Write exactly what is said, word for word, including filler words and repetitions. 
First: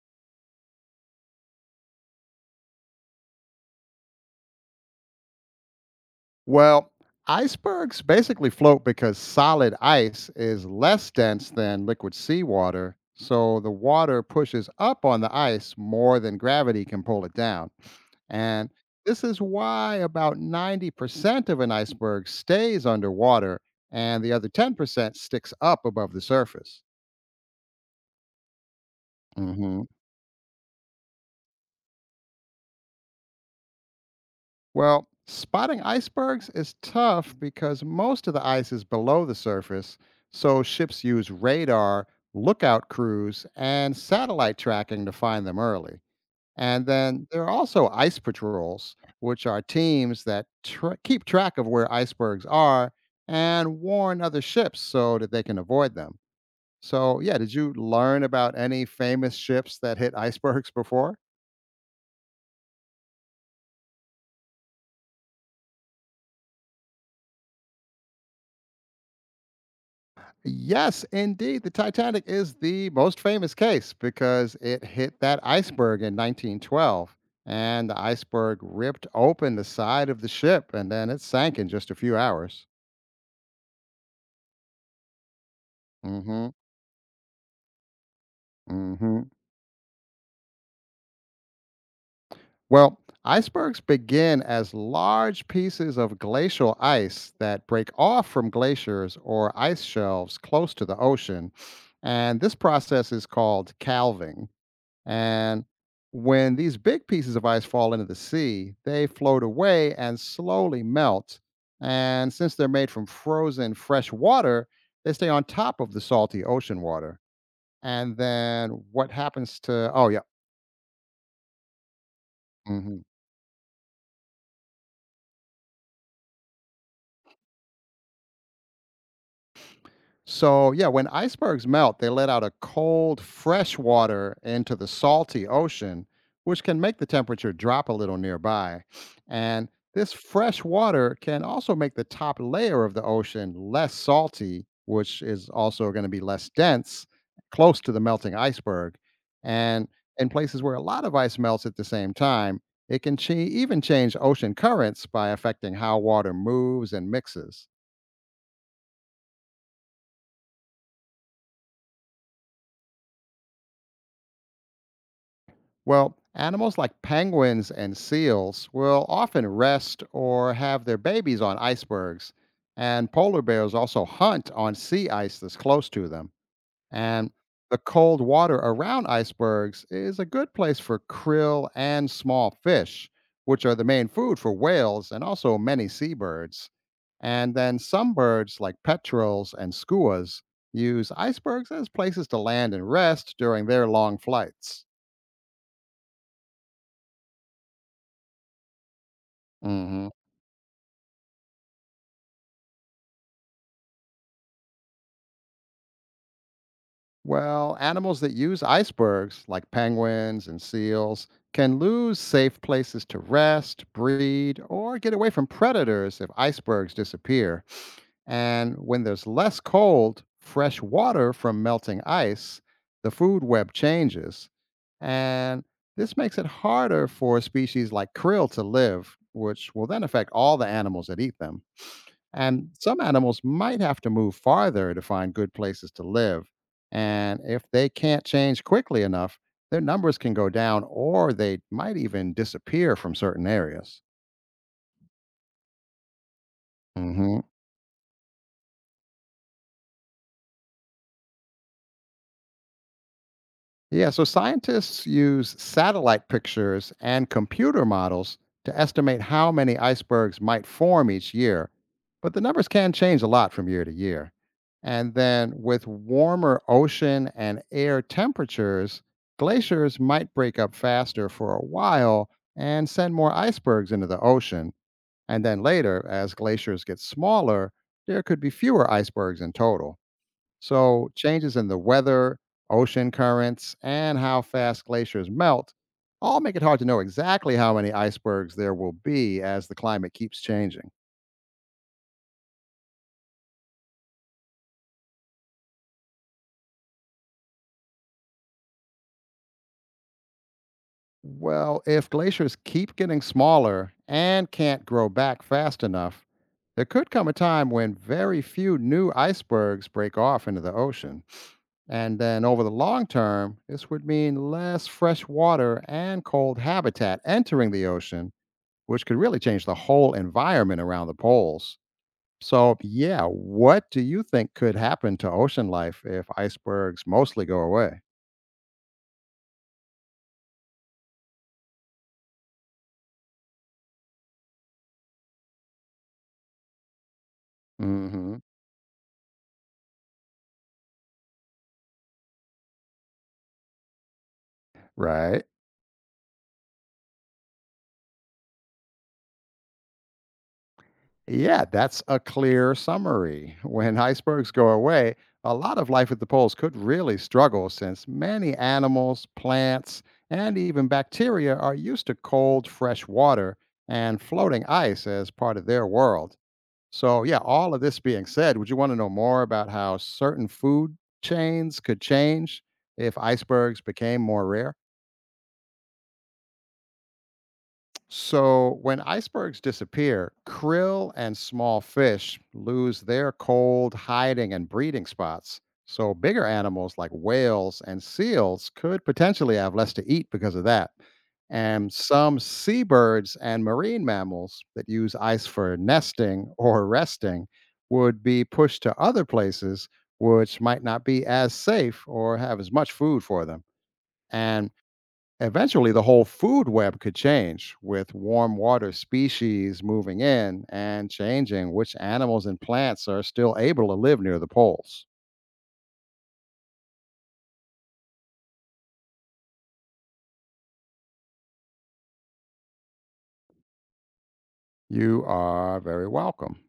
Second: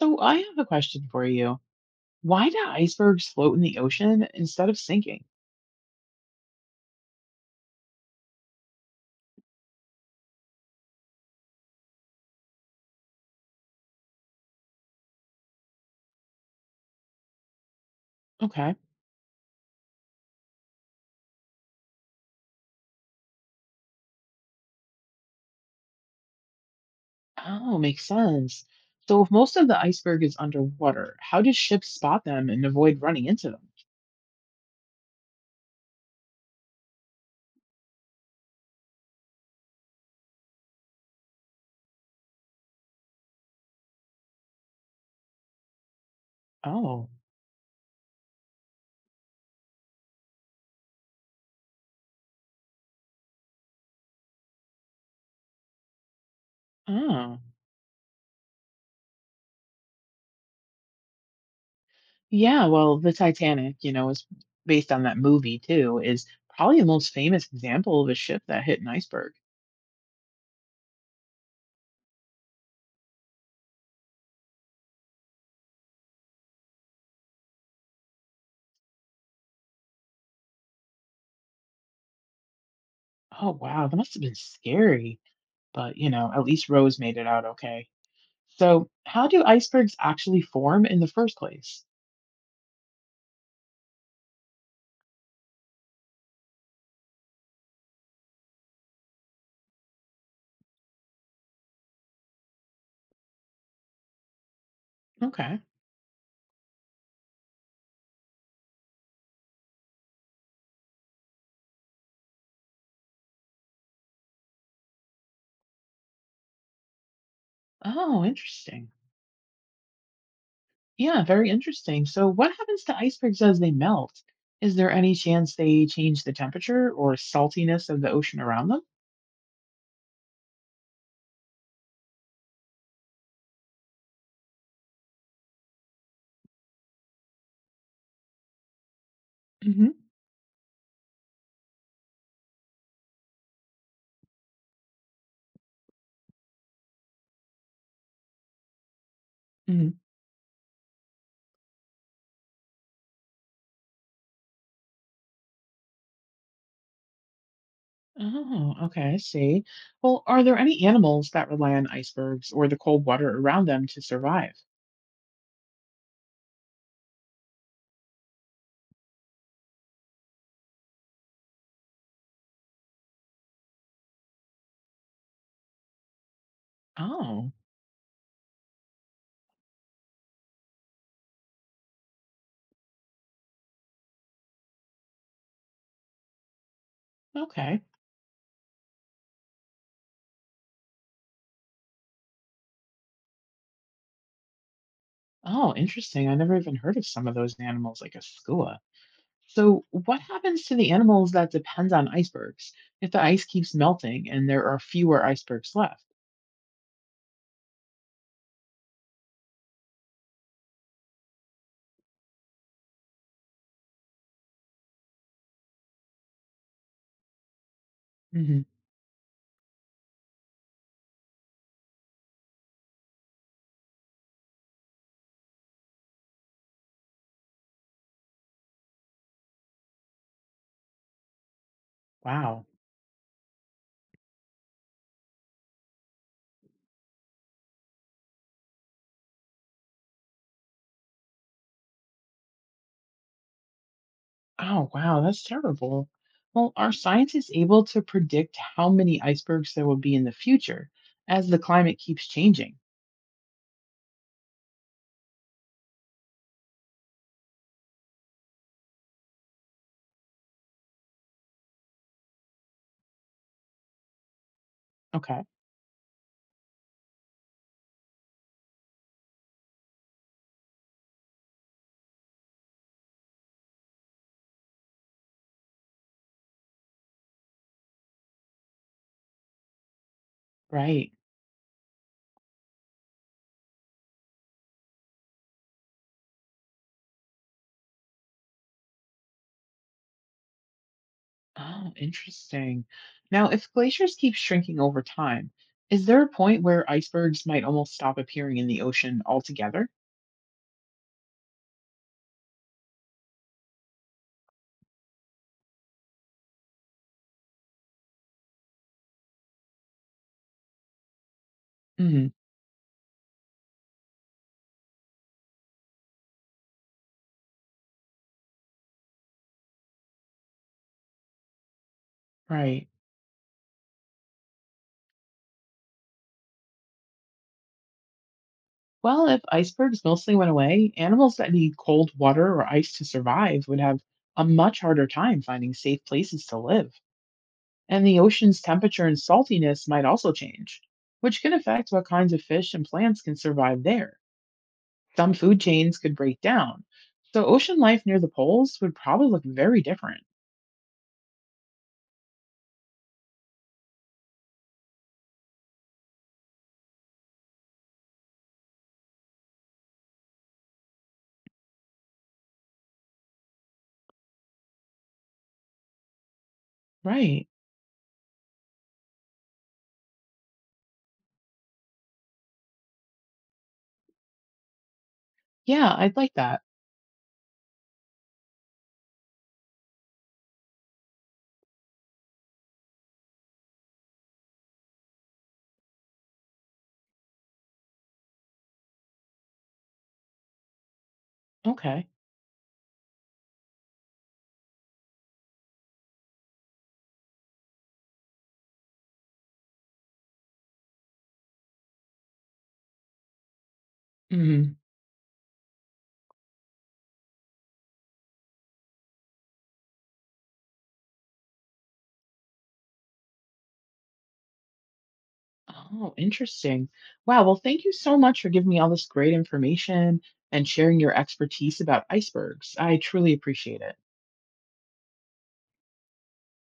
So I have a question for you. Why do icebergs float in the ocean instead of sinking? Well, icebergs basically float because solid ice is less dense than liquid seawater. So the water pushes up on the ice more than gravity can pull it down. And Okay. this is why about ninety percent of an iceberg stays underwater and the other ten percent sticks up above the surface. Oh, makes sense. So if most of the Mhm. iceberg is underwater, how do ships spot them and avoid running into them? Well, spotting icebergs is tough because most of the ice is below the surface, so ships use radar, lookout crews, and satellite tracking to find them early. And Oh. then there are also ice patrols, which are teams that tra- keep track of where icebergs are and warn other ships so that they can avoid them. So, yeah, Oh. did you learn about any famous ships that hit icebergs before? Yeah, well, the Titanic, you know, is based on that movie too, is probably the most famous example of a ship that hit an iceberg. Yes, indeed. The Titanic is the most famous case because it hit that iceberg in nineteen twelve, and the iceberg ripped open the side of the ship, and then it sank in just a few hours. Oh, wow, that must have been scary. But, you know, at Hmm. least Rose made it out okay. So, Hmm. how do icebergs actually form in the first place? Well, icebergs begin as large pieces of glacial ice that break off from glaciers or ice shelves close to the ocean, and this process is called calving. Okay. And when these big pieces of ice fall into the sea, they float away and slowly melt. And since they're made from frozen fresh water, they stay on top of the salty ocean water. And Oh, then interesting. what happens to, oh, yeah. Yeah, very interesting. So, what happens to Mhm. icebergs as they melt? Is there any chance they change the temperature or saltiness of the ocean around them? So, yeah, when icebergs melt, they let out a cold, fresh water into the salty ocean, which can make the temperature drop a little nearby. And Hmm. this fresh water can also make the top layer of the ocean less salty, which is also going to be less dense close to the melting iceberg. And Hmm. in places where a lot of ice melts at the same time, it can ch- even change ocean currents by affecting how water moves and mixes. Oh, okay, I see. Well, are there any animals that rely on icebergs or the cold water around them to survive? Well, animals like penguins and seals will often rest or have their babies on icebergs, and polar bears also hunt on sea ice that's close to them. And Oh, the cold water around icebergs is a good place for krill and small fish, which are the main food for whales and also many seabirds. And then okay. some birds, like petrels and skuas, use icebergs as places to land and rest during their long flights. Oh, interesting. I never even heard of some of those animals, like a skua. So, Hmm. what happens to the animals that depend on icebergs if the ice keeps melting and there are fewer icebergs left? Well, animals that use icebergs, like penguins and seals, can lose safe places to rest, breed, or get away from predators if icebergs disappear. And when there's less cold, fresh water from melting ice, the food web changes. And this makes it harder for species like krill to live, which will then affect all the animals that eat them. Wow. And some animals might have to move farther to find good places to live. And if they can't change quickly enough, their numbers can go down or they might even disappear from certain areas. Oh, wow, that's terrible. Well, are Hmm. scientists able to predict how many icebergs there will be in the future as the climate keeps changing? Yeah, so scientists use satellite pictures and computer models to estimate how many icebergs might form each year, but the numbers can change a lot from year to year. And Okay, then with warmer ocean and air temperatures, glaciers might break up faster for a while and send more icebergs into the ocean. And then later, as glaciers get smaller, there could be fewer icebergs in total. So, right. changes in the weather, ocean currents, and how fast glaciers melt all make it hard to know exactly how many icebergs there will be as the climate keeps changing. Oh, interesting. Now, if glaciers keep shrinking over time, is there a point where icebergs might almost stop appearing in the ocean altogether? Well, if glaciers keep getting smaller and can't grow back fast enough, there could come a time when very few new icebergs break off into the ocean. And Hmm. then over the long term, this would mean less fresh water and cold habitat entering the ocean which could really change the whole environment around the poles. So, Right. yeah, what do you think could happen to ocean life if icebergs mostly go away? Well, if icebergs mostly went away, animals that need cold water or ice to survive would have a much harder time finding safe places to live, and the Hmm. ocean's temperature and saltiness might also change, which can affect what kinds of fish and plants can survive there. Some Right. food chains could break down, so ocean life near the poles would probably look very different. Yeah, that's a clear summary. When icebergs go away, a lot of life at the poles could really struggle since many animals, plants, and even bacteria are used to cold, fresh water and floating ice as part of their world. So, yeah, Right. all of this being said, would you want to know more about how certain food chains could change if icebergs became more rare? Yeah, I'd like that. So, when icebergs disappear, krill and small fish lose their cold hiding and breeding spots. So, bigger animals like whales and seals could potentially have less to eat because of that. And Okay. some seabirds and marine mammals that use ice for nesting or resting would be pushed to other places which might not be as safe or have as much food for them. And Hmm. eventually, the whole food web could change, with warm water species moving in and changing which animals and plants are still able to live near the poles. Oh, interesting. Wow. Well, thank you so much for giving me all this great information and sharing your expertise about icebergs. I truly appreciate it. You are very welcome.